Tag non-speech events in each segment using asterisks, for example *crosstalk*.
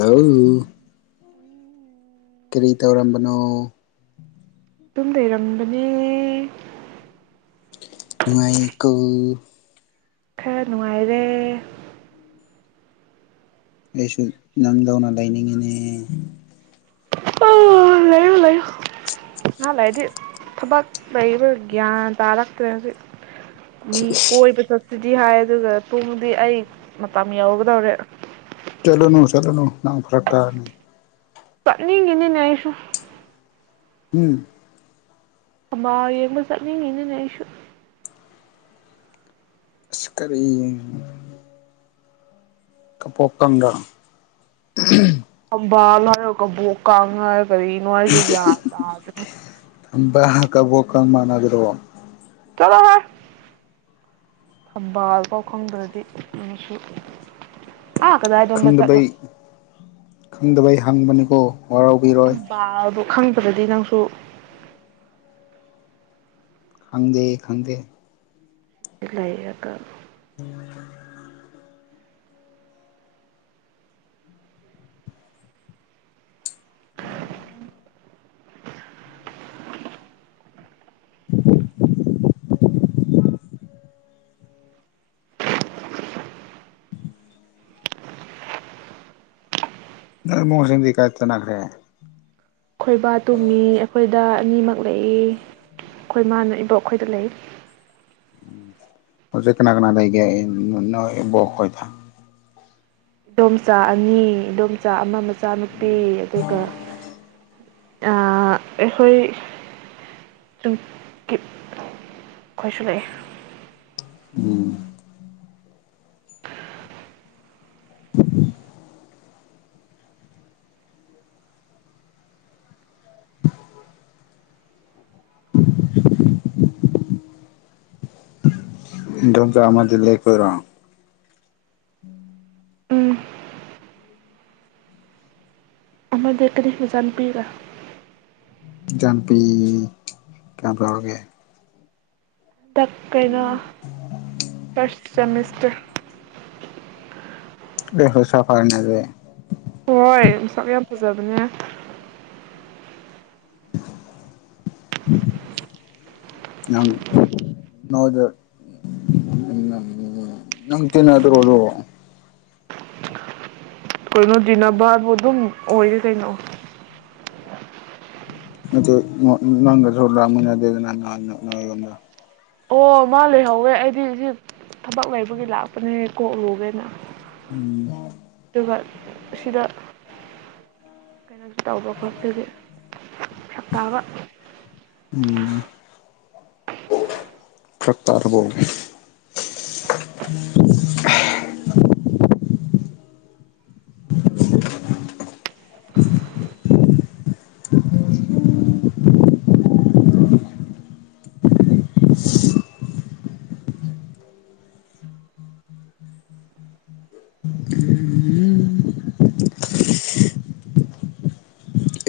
ꯍꯎ ꯎꯝ ꯀꯔꯤ ꯇꯧꯔꯝꯕꯅꯣ ꯇꯨꯝ ꯂꯩꯩꯔꯝꯕꯅꯦ ꯅꯨꯡꯉꯥꯏ ꯀꯣ ꯈꯔ ꯅꯨꯡꯉꯥꯏꯔꯦ ꯑꯩꯁꯨ ꯅꯝ ꯂꯧꯧꯅ ꯂꯩꯅꯤꯡꯉꯤꯅꯦ ꯑꯍꯥꯟ ꯂꯗꯤ ꯊꯕꯛ ꯂꯩꯕ ꯒ꯭ꯌꯥꯟ ꯇꯥꯔꯛꯇ꯭ꯔꯦꯖꯤ ꯃꯤ ꯀꯣꯏ ꯄ ꯆ ꯁꯤꯗꯤ ꯍꯥꯏ ꯑꯗꯨꯒ ꯄꯨꯡꯗꯤ ꯑꯩ ꯃꯇꯝ ꯌꯧꯒꯗꯧꯔꯦ ꯆꯠ ꯂꯨꯅꯨ ꯆꯠ ꯂꯨꯅꯨ ꯐꯔꯀ ꯇꯥꯅꯤ ꯒ ꯅꯤꯡꯅꯦꯁꯣ ꯎꯝ ꯊꯕꯥ ꯌꯦꯡꯕ ꯆꯠꯅꯤꯡꯉꯤꯅꯅꯦ ꯑꯩꯁꯨ ꯁ ꯀꯔꯤ ꯀꯄꯣꯛꯀꯪꯗ ꯀꯝꯕꯥꯜ ꯍꯥꯏ ꯀꯕꯨꯣꯛ ꯀꯥꯒ ꯐꯔꯤꯅꯅꯨꯡ ꯑꯁꯨ ꯌꯥꯗ ꯇꯗ ꯕꯣ ꯀ ꯃꯥꯅ ꯑꯗꯨ꯭ꯔꯣ ꯊꯝꯕꯥꯜ ꯄꯥꯎ ꯈꯪꯗ꯭ꯔꯗꯤ ꯃꯁꯨ ꯈꯪꯗꯕꯩ ꯈꯪꯗꯕꯩ ꯍꯪꯕꯅꯤꯀꯣ ꯋꯥꯔꯧꯕꯕꯤꯔꯣꯏ ꯈꯪꯕꯗꯗꯤ ꯅꯪꯁꯨ ꯈꯪꯗ ꯈꯪꯗꯦ ꯏ ꯂꯩꯥꯏꯑꯀ ꯍ *unintelligible* ꯃꯣꯍꯟꯁꯤꯡꯗꯤ ꯀꯥꯏꯅꯅꯥꯈꯔꯦ ꯈꯣꯏꯕꯥ ꯇꯨꯝꯃꯤ ꯑꯩꯈꯣꯏꯗ ꯑꯅꯤꯃꯛ ꯂꯩꯏ ꯈꯣꯏꯃꯅ ꯏꯕꯣꯛ ꯑꯩꯈꯣꯏꯗ ꯂꯩ ꯍꯧꯖꯤꯦ ꯀꯅꯥ ꯀꯅꯥ ꯂꯩꯕꯣꯛ ꯍꯣꯏ ꯊ ꯏꯗꯣꯝꯆꯥ ꯑꯅꯤ ꯏꯗꯣꯝꯆꯥ ꯑꯃ ꯏꯆꯥꯅꯨꯄꯤ ꯑꯗꯨꯒ ꯑꯩꯈꯣꯏ ꯈꯣꯏꯁꯨ ꯂꯩꯑꯦ ꯎꯝ *unintelligible* *unintelligible* ꯗꯝꯇ ꯑꯃꯗ ꯂꯩꯀꯔꯣ ꯎꯝ ꯑꯃꯔ ꯗ ꯀꯔꯤꯐ ꯃ ꯆꯥꯟꯕꯤꯤꯒ ꯥꯟꯄꯤ ꯀꯌꯥꯝ ꯇ ꯂꯧꯔꯒꯦ ꯗ ꯀꯩꯅ ꯐꯁ ꯁꯁ ꯠꯇ ꯂꯩ ꯍꯨ ꯁꯐꯔꯅꯖ ꯍꯣꯏ ꯁꯛ ꯌꯥꯝ ꯐꯖꯕꯅꯦ ꯅꯪ ꯅꯗ ꯅꯪ ꯇꯅ ꯑꯗꯨ꯭ꯔꯣ ꯑꯣꯏ ꯀꯣꯏꯅꯣ ꯅꯥ ꯔ ꯑꯣ ꯑꯗꯨ ꯑꯣꯏꯔ ꯀꯩꯅꯩꯅꯣ ꯅꯠꯇ ꯂꯪꯒꯔ ꯁꯂ ꯃꯗꯅ ꯑꯣ ꯃꯥ ꯂꯩꯍꯧꯋꯦ ꯑꯩꯗꯤ ꯁꯤ ꯊꯕꯛ ꯂꯩꯕꯒꯤ ꯂꯥꯛꯄꯅꯦ ꯀꯣꯛꯂꯨꯒꯦꯅ ꯎꯝ ꯁꯤꯗ ꯀꯩꯅꯣꯁꯨ ꯇꯧꯕ ꯈꯣꯄꯗꯤ ꯁꯥꯛꯇꯥꯕ ꯎꯝ ꯐ꯭ꯔꯛꯇꯥꯔꯔꯕꯣ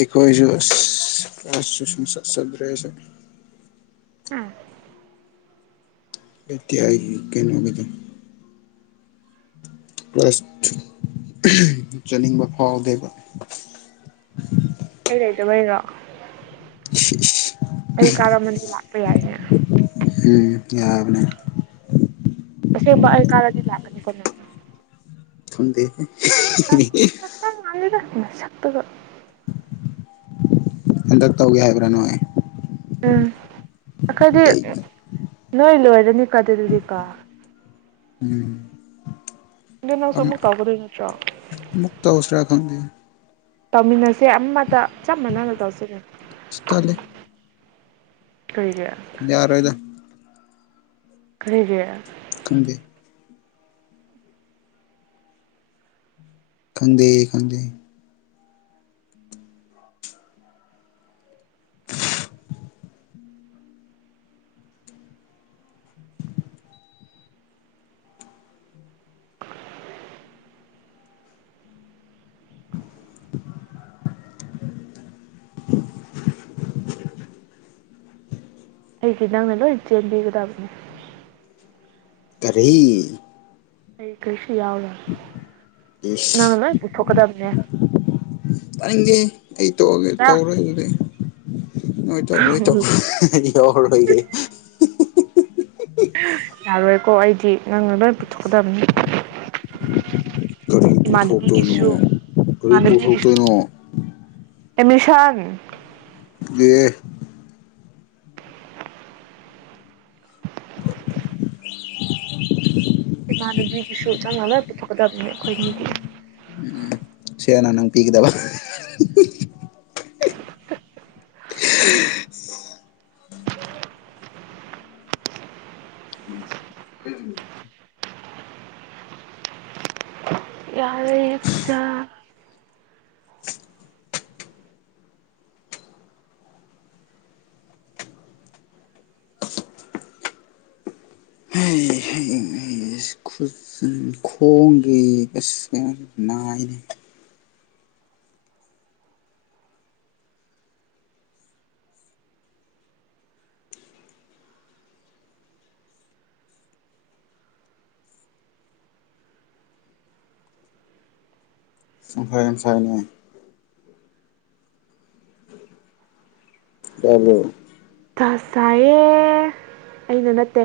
ꯏꯀꯋꯥꯏꯁꯨ ꯀꯖ ꯍ ꯂꯩꯇꯥꯏ ꯀꯩꯅꯣꯒꯤꯗ ꯆꯠꯅꯤꯡꯕ ꯐꯥꯎꯗꯦꯕ ꯑꯩ ꯂꯩꯗꯕꯩꯔꯣ ꯂꯥꯛꯄ ꯌꯥꯏꯅꯦ ꯎꯝ ꯌꯥꯕꯅꯦ ꯑꯁꯦꯡꯕ ꯑꯩ ꯀꯥꯔꯗꯤ ꯂꯥꯛꯀꯅꯤꯀꯣ ꯅ ꯊꯗꯦꯦ *unintelligible* ꯩꯅ ꯁꯛꯇꯕ ꯍꯟꯗꯛ ꯇꯧꯒꯦ ꯍꯥꯏꯕ꯭ꯔꯥ ꯅꯪꯥꯏ ꯎꯝ ꯑꯩꯈꯣꯏꯗꯤ ꯅꯣꯏ ꯂꯣꯏꯔꯅꯤꯀꯣ ꯑꯗꯨꯗꯤ ꯀꯣ ꯎꯝ ꯑꯗꯨ ꯅꯪꯁꯨ ꯑꯃ ꯑꯃꯨꯛ ꯇꯧꯒꯗꯣꯏ ꯅꯠꯇ꯭ꯔꯣ ꯑꯃꯨꯛ ꯇꯧꯁꯤꯔ ꯈꯪꯗꯦ ꯇꯧꯃꯤꯟꯅꯁꯦ ꯑꯃꯠꯇ ꯆꯞ ꯃꯥꯟꯅꯅ ꯇꯧꯁꯤ ꯀꯩꯅꯣ ꯇꯜꯂꯦ ꯀꯩꯒꯤ ꯌꯥꯔꯣꯏꯗ ꯀꯔꯤꯒꯤ ꯈꯪꯗꯦ ꯈꯪꯗꯦ ꯈꯪꯗꯦ ꯑꯩꯗꯤ ꯅꯪꯅ ꯂꯣꯏ ꯆꯦꯟꯕꯤꯒꯗꯕꯅꯦ ꯀꯔꯤ ꯑꯩ *inaudible* ꯏꯁ ꯅꯪꯅ ꯂꯣꯏ ꯄꯨꯊꯣꯛꯀꯗꯕꯅꯦ ꯇꯥꯅꯤꯡꯗꯦ ꯑꯩ ꯇꯣꯛꯑꯒꯦ ꯇꯧꯔꯣꯏ ꯑꯗꯨꯗꯤ *unintelligible* ꯅꯣꯏ ꯇꯧ ꯅꯣꯏ ꯇꯧ ꯑꯩ ꯌꯥꯎꯔꯔꯣꯏꯒꯦ ꯌꯔꯣꯏ ꯀꯣ ꯑꯩꯗꯤ ꯅꯪꯅ ꯂꯣꯏꯅ ꯄꯨꯊꯣꯛꯀꯗꯕꯅꯤ ꯀꯔꯤ ꯏꯃꯥꯟꯅꯕꯤꯒꯤꯁꯨ ꯄꯨꯊꯣꯛꯇꯣꯏꯅꯣ ꯀꯔꯤ ꯄꯨꯊꯣꯛꯇꯣꯏꯅꯣ ꯑꯦꯃꯤꯁꯟ ꯑꯦ ꯏꯃꯟꯅꯕꯤꯒꯤꯁꯨ ꯆꯪꯕ ꯂꯣꯏ ꯄꯨꯊꯣꯛꯀꯗꯕꯅꯦ ꯑꯩꯈꯣꯏꯅꯤꯒꯤ ꯁꯦꯜꯅ ꯅꯪ ꯄꯤꯒꯗꯕ *inaudible* *inaudible* ꯌꯥꯔꯦ ꯆꯥꯛ ꯈꯣꯡꯒꯤ ꯑꯁ ꯀꯩꯅꯣ ꯅꯥꯏꯅꯦ ꯁꯪꯐꯥꯏ *inaudible* ꯇꯕ꯭ꯔꯣ ꯇ ꯁꯥꯏꯌꯦ ꯑꯩꯅ ꯅꯠꯇꯦ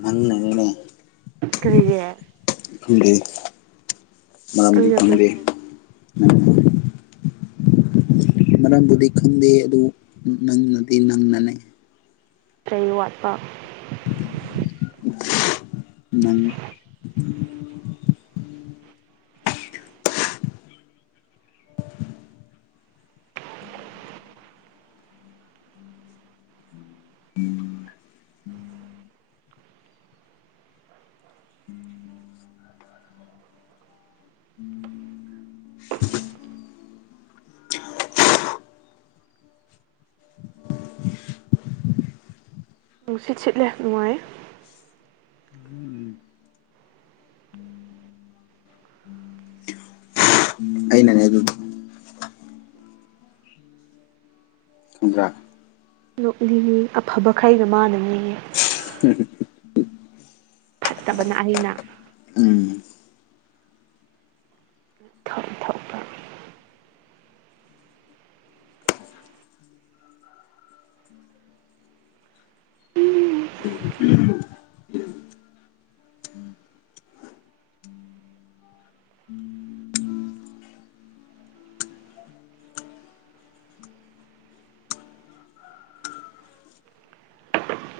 ꯅꯪ ꯅꯅꯤꯅꯦ ꯀꯔꯤꯒꯤ ꯈꯣꯗꯦ ꯃꯔꯝꯗꯤ ꯑꯩꯅ ꯀꯔꯤ ꯈꯪꯗꯦ *inaudible* ꯇꯧ ꯃꯔꯝꯕꯨꯗꯤ ꯈꯪꯗꯦ ꯑꯗꯨ ꯅꯪꯅꯗꯤ ꯅꯪꯅꯅꯦ ꯆꯩ ꯋꯥꯠꯄ ꯅꯪ ꯅꯨꯡꯁꯤꯠ ꯁꯤꯠꯂꯦ ꯅꯨꯡꯉꯥꯏ ꯑꯩꯅꯅꯦ ꯑꯗꯨ ꯈꯪꯕ꯭ꯔꯥ ꯅꯣꯛꯅꯤꯉꯦ ꯑꯐꯕ ꯈꯩꯅ ꯃꯥꯟꯅꯅꯤꯌꯦ ꯐꯠꯇꯕꯅ ꯑꯩꯅ ꯎꯝ ꯊꯧ ꯊꯧꯄ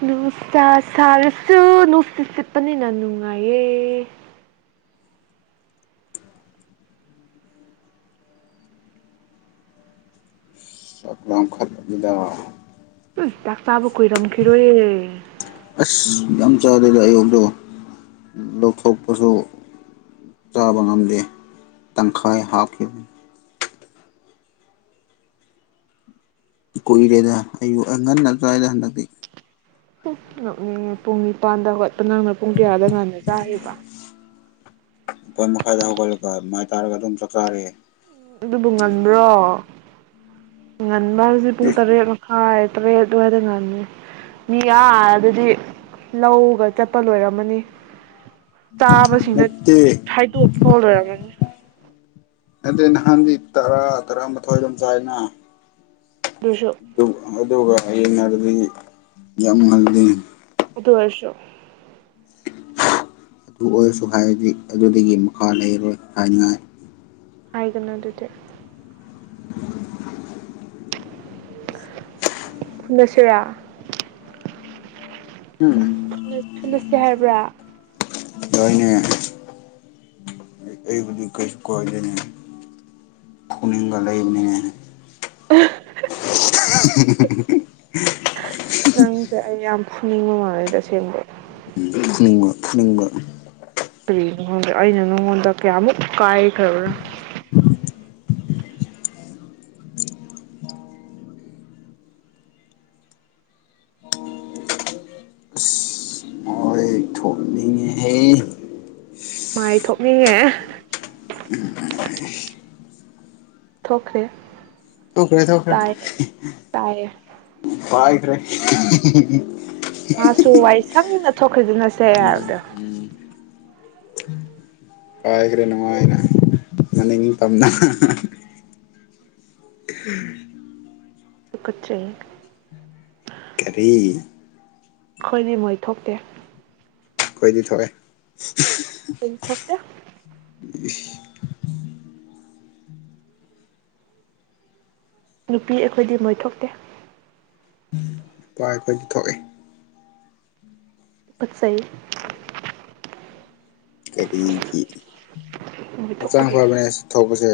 ꯅꯨꯡꯁ ꯁꯥꯔꯁꯨ ꯅꯨꯡꯁꯤꯠ ꯁꯤꯠꯄꯅꯤꯅ ꯅꯨꯡꯉꯥꯏꯌꯦ ꯆꯄꯝ ꯈꯗꯕꯤꯗ ꯆꯥꯛ ꯆꯥꯕ ꯀꯨꯏꯔꯝꯈꯤꯔꯣꯏꯌꯦ ꯑꯁ ꯌꯥꯝ ꯆꯥꯗꯦꯗ ꯑꯌꯨꯛꯇꯣ ꯂꯧꯊꯣꯛꯄꯁꯨ ꯆꯥꯕ ꯉꯝꯗꯦ ꯇꯪꯈꯥꯏ ꯍꯥꯞꯈꯤꯕꯅꯤ ꯀꯨꯏꯔꯦꯗ ꯑꯌꯨꯛ ꯉꯟꯅ ꯑꯗꯨ꯭ꯋꯥꯏꯗ ꯍꯟꯗꯛꯇꯤ ꯄꯨꯡ ꯅꯤꯄꯥꯟꯗ ꯍꯣꯠꯄ ꯅꯪꯅ ꯄꯨꯡ ꯀꯌꯥꯥꯗ ꯉꯟꯅ ꯆꯥꯔꯤꯕ ꯅꯤꯄꯟ ꯃꯈꯥꯏꯗ ꯍꯧꯒꯠꯂꯦꯀꯣ ꯃꯥꯏ ꯇꯥꯔꯒ ꯑꯗꯨꯝ ꯆꯥꯛ ꯆꯔꯛꯑꯦ ꯑꯗꯨꯕꯨ ꯉꯟꯕ꯭ꯔꯣ ꯉꯟꯕ ꯍꯥꯏꯁꯦ ꯄꯨꯡ ꯑꯦ ꯇꯔꯦꯠ ꯃꯈꯥꯏ ꯇꯔꯦꯠ ꯑꯗꯨꯋꯥꯏꯗ ꯉꯟꯅꯤ ꯃꯤ ꯑꯗꯨꯗꯤ ꯂꯧꯒ ꯆꯠꯄ ꯂꯣꯏꯔꯝꯃꯅꯤ ꯆꯥꯕꯁꯤ ꯅꯠꯇꯦ ꯈꯥꯏꯗꯣꯛꯄ ꯂꯣꯏꯔꯝꯃꯅꯤ ꯑꯗꯨ ꯅꯍꯥꯟꯗꯤ ꯇꯔꯥ ꯇꯔꯥꯃꯊꯣꯏ ꯑꯗꯨꯝ ꯆꯥꯏꯅ ꯑꯗꯨꯁꯨ ꯑꯗꯨ ꯑꯗꯨ ꯑꯗꯨꯒꯕ ꯍꯌꯦꯡꯅꯔꯗꯤ ꯌꯥꯝ ꯉꯜꯗꯤ ꯑꯗꯨ ꯑꯣꯏꯔꯁꯨ ꯑꯗꯨ ꯑꯣꯏꯔꯁꯨ ꯍꯥꯏꯔꯗꯤ ꯑꯗꯨꯗꯒꯤ ꯃꯈꯥ ꯂꯩꯔꯣꯏ ꯍꯥꯏꯅꯤꯡꯉꯥꯏ ꯍꯥꯏꯒꯅ ꯑꯗꯨꯗꯤ ꯐ ꯅꯁꯔꯥ ꯎꯝ ꯈꯂꯁꯤꯦ ꯍꯥꯏꯔꯕ꯭ꯔꯥ ꯗꯣꯏꯅ ꯑꯩ ꯀꯣꯣꯏꯗꯅꯤ ꯒ ꯂꯩꯕꯅꯤꯅꯦ ꯎ ꯎ ꯅꯪꯁꯦ ꯑꯩ ꯌꯥꯝ ꯐꯨꯅꯤꯡ ꯃꯃꯥꯡꯉꯩꯗ ꯑꯁꯦꯡꯕꯩ ꯐꯨꯅꯤꯡꯕ ꯐꯨꯅꯤꯡꯕ ꯀꯔꯤ ꯅꯪꯉꯣꯟꯗ ꯑꯩꯅ ꯅꯉꯣꯟꯗ ꯀꯌꯥꯃꯨꯛ ꯀꯥꯏꯈ꯭ꯔꯕ꯭ꯔꯥ ꯍꯣꯏ ꯊꯣꯛꯅꯤꯡꯉꯦꯍꯦ ꯃꯣꯏ ꯊꯣꯛꯅꯤꯡꯉꯦ ꯊꯣꯛꯈ꯭ꯔꯦ ꯊꯣꯛꯈ꯭ꯔꯦ ꯊꯧꯈ꯭ꯔꯦ ꯇꯥꯏꯌꯦ ꯇꯥꯏꯌꯦ *inaudible* ꯃꯥꯁꯨ ꯋꯥꯏ ꯁꯪꯅ ꯊꯣꯛꯈ꯭ꯔꯦꯗꯅ ꯁꯦ ꯎꯝ ꯎꯝ ꯄꯥꯏꯈ꯭ꯔꯦ ꯅꯨꯡꯉꯥꯏꯅ ꯃꯅꯤꯡꯇꯝꯅ ꯇꯨꯀꯠꯆꯩ ꯍꯦ ꯀꯔꯤ ꯑꯩꯈꯣꯏꯅꯦ ꯃꯣꯏ ꯊꯣꯛꯇꯦ ꯑꯩꯈꯣꯏꯗꯤ ꯊꯣꯛꯑꯦ ꯑꯩꯈꯣꯏꯗꯤ ꯊꯣꯛꯑꯦ ꯅꯨꯄꯤ ꯑꯩꯈꯣꯏꯗꯤ ꯃꯣꯏ ꯊꯣꯛꯇꯦ ꯄꯥ ꯑꯩꯈꯣꯏꯒꯤ ꯊꯣꯛꯏ ꯇꯨꯀꯠꯆꯩꯑꯦ ꯀꯔꯤꯒꯤ ꯃꯣꯏ ꯍꯛꯆꯥꯡ ꯊꯣꯛꯄꯒꯤ ꯐꯕꯅꯦ ꯊꯣꯛꯄꯁꯦ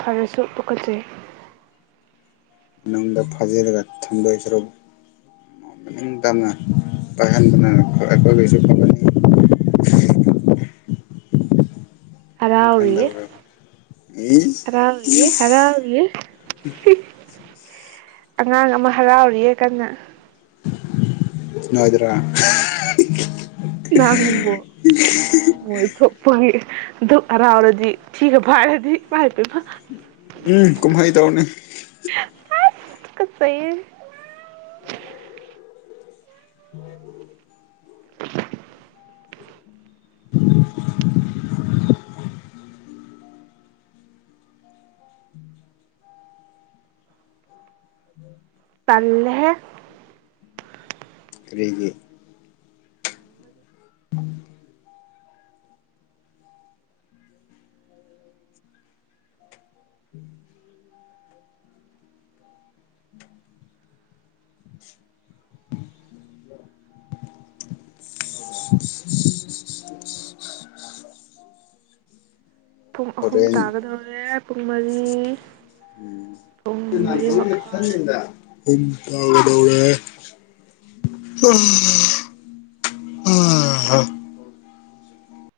ꯐꯔꯁꯨ ꯇꯨꯀꯠꯆꯩ ꯃꯅꯨꯡꯗ ꯐꯥꯖꯤꯜꯂ ꯊꯗꯣꯏ ꯁꯔꯨꯛ ꯃꯅꯤꯡ ꯇꯝꯅ ꯄꯥꯏꯍꯟꯗꯅ ꯑꯩꯈꯣꯏꯒꯁꯨ ꯐꯒꯅꯤ ꯍꯔꯥꯎꯔꯤꯌꯦ ꯈꯪꯗꯕ꯭ꯔꯕ ꯏꯁ ꯍꯔꯥꯎꯔꯤꯌꯦ ꯍꯔꯥꯎꯔꯤꯌꯦ ꯑꯉꯥꯡ ꯑꯃ ꯍꯔꯥꯎꯔꯤꯌꯦ ꯀꯟꯅ ꯅꯣꯏꯗꯨꯔꯣ ꯅꯪꯕꯣ *unintelligible* ꯑꯗꯨꯛ ꯍꯔꯥꯎꯔꯗꯤ *unintelligible* ꯎꯝ ꯀꯨꯝꯍꯩ ꯇꯧꯅꯤ ꯑꯁ ꯇꯨꯀꯠꯆꯩꯌꯦ ꯇꯜꯂꯦꯍꯦ ꯀꯔꯤꯒꯤ ꯄꯨꯡ ꯑꯍꯨꯝ ꯍꯣꯔꯦꯟ ꯇꯥꯒꯗꯧꯔꯦ ꯄꯨꯡ ꯃꯔꯤ ꯄꯨꯡ ꯃꯔꯤ ꯃꯈꯥꯏ ꯎꯝ ꯇꯥꯒꯗꯧꯔꯦ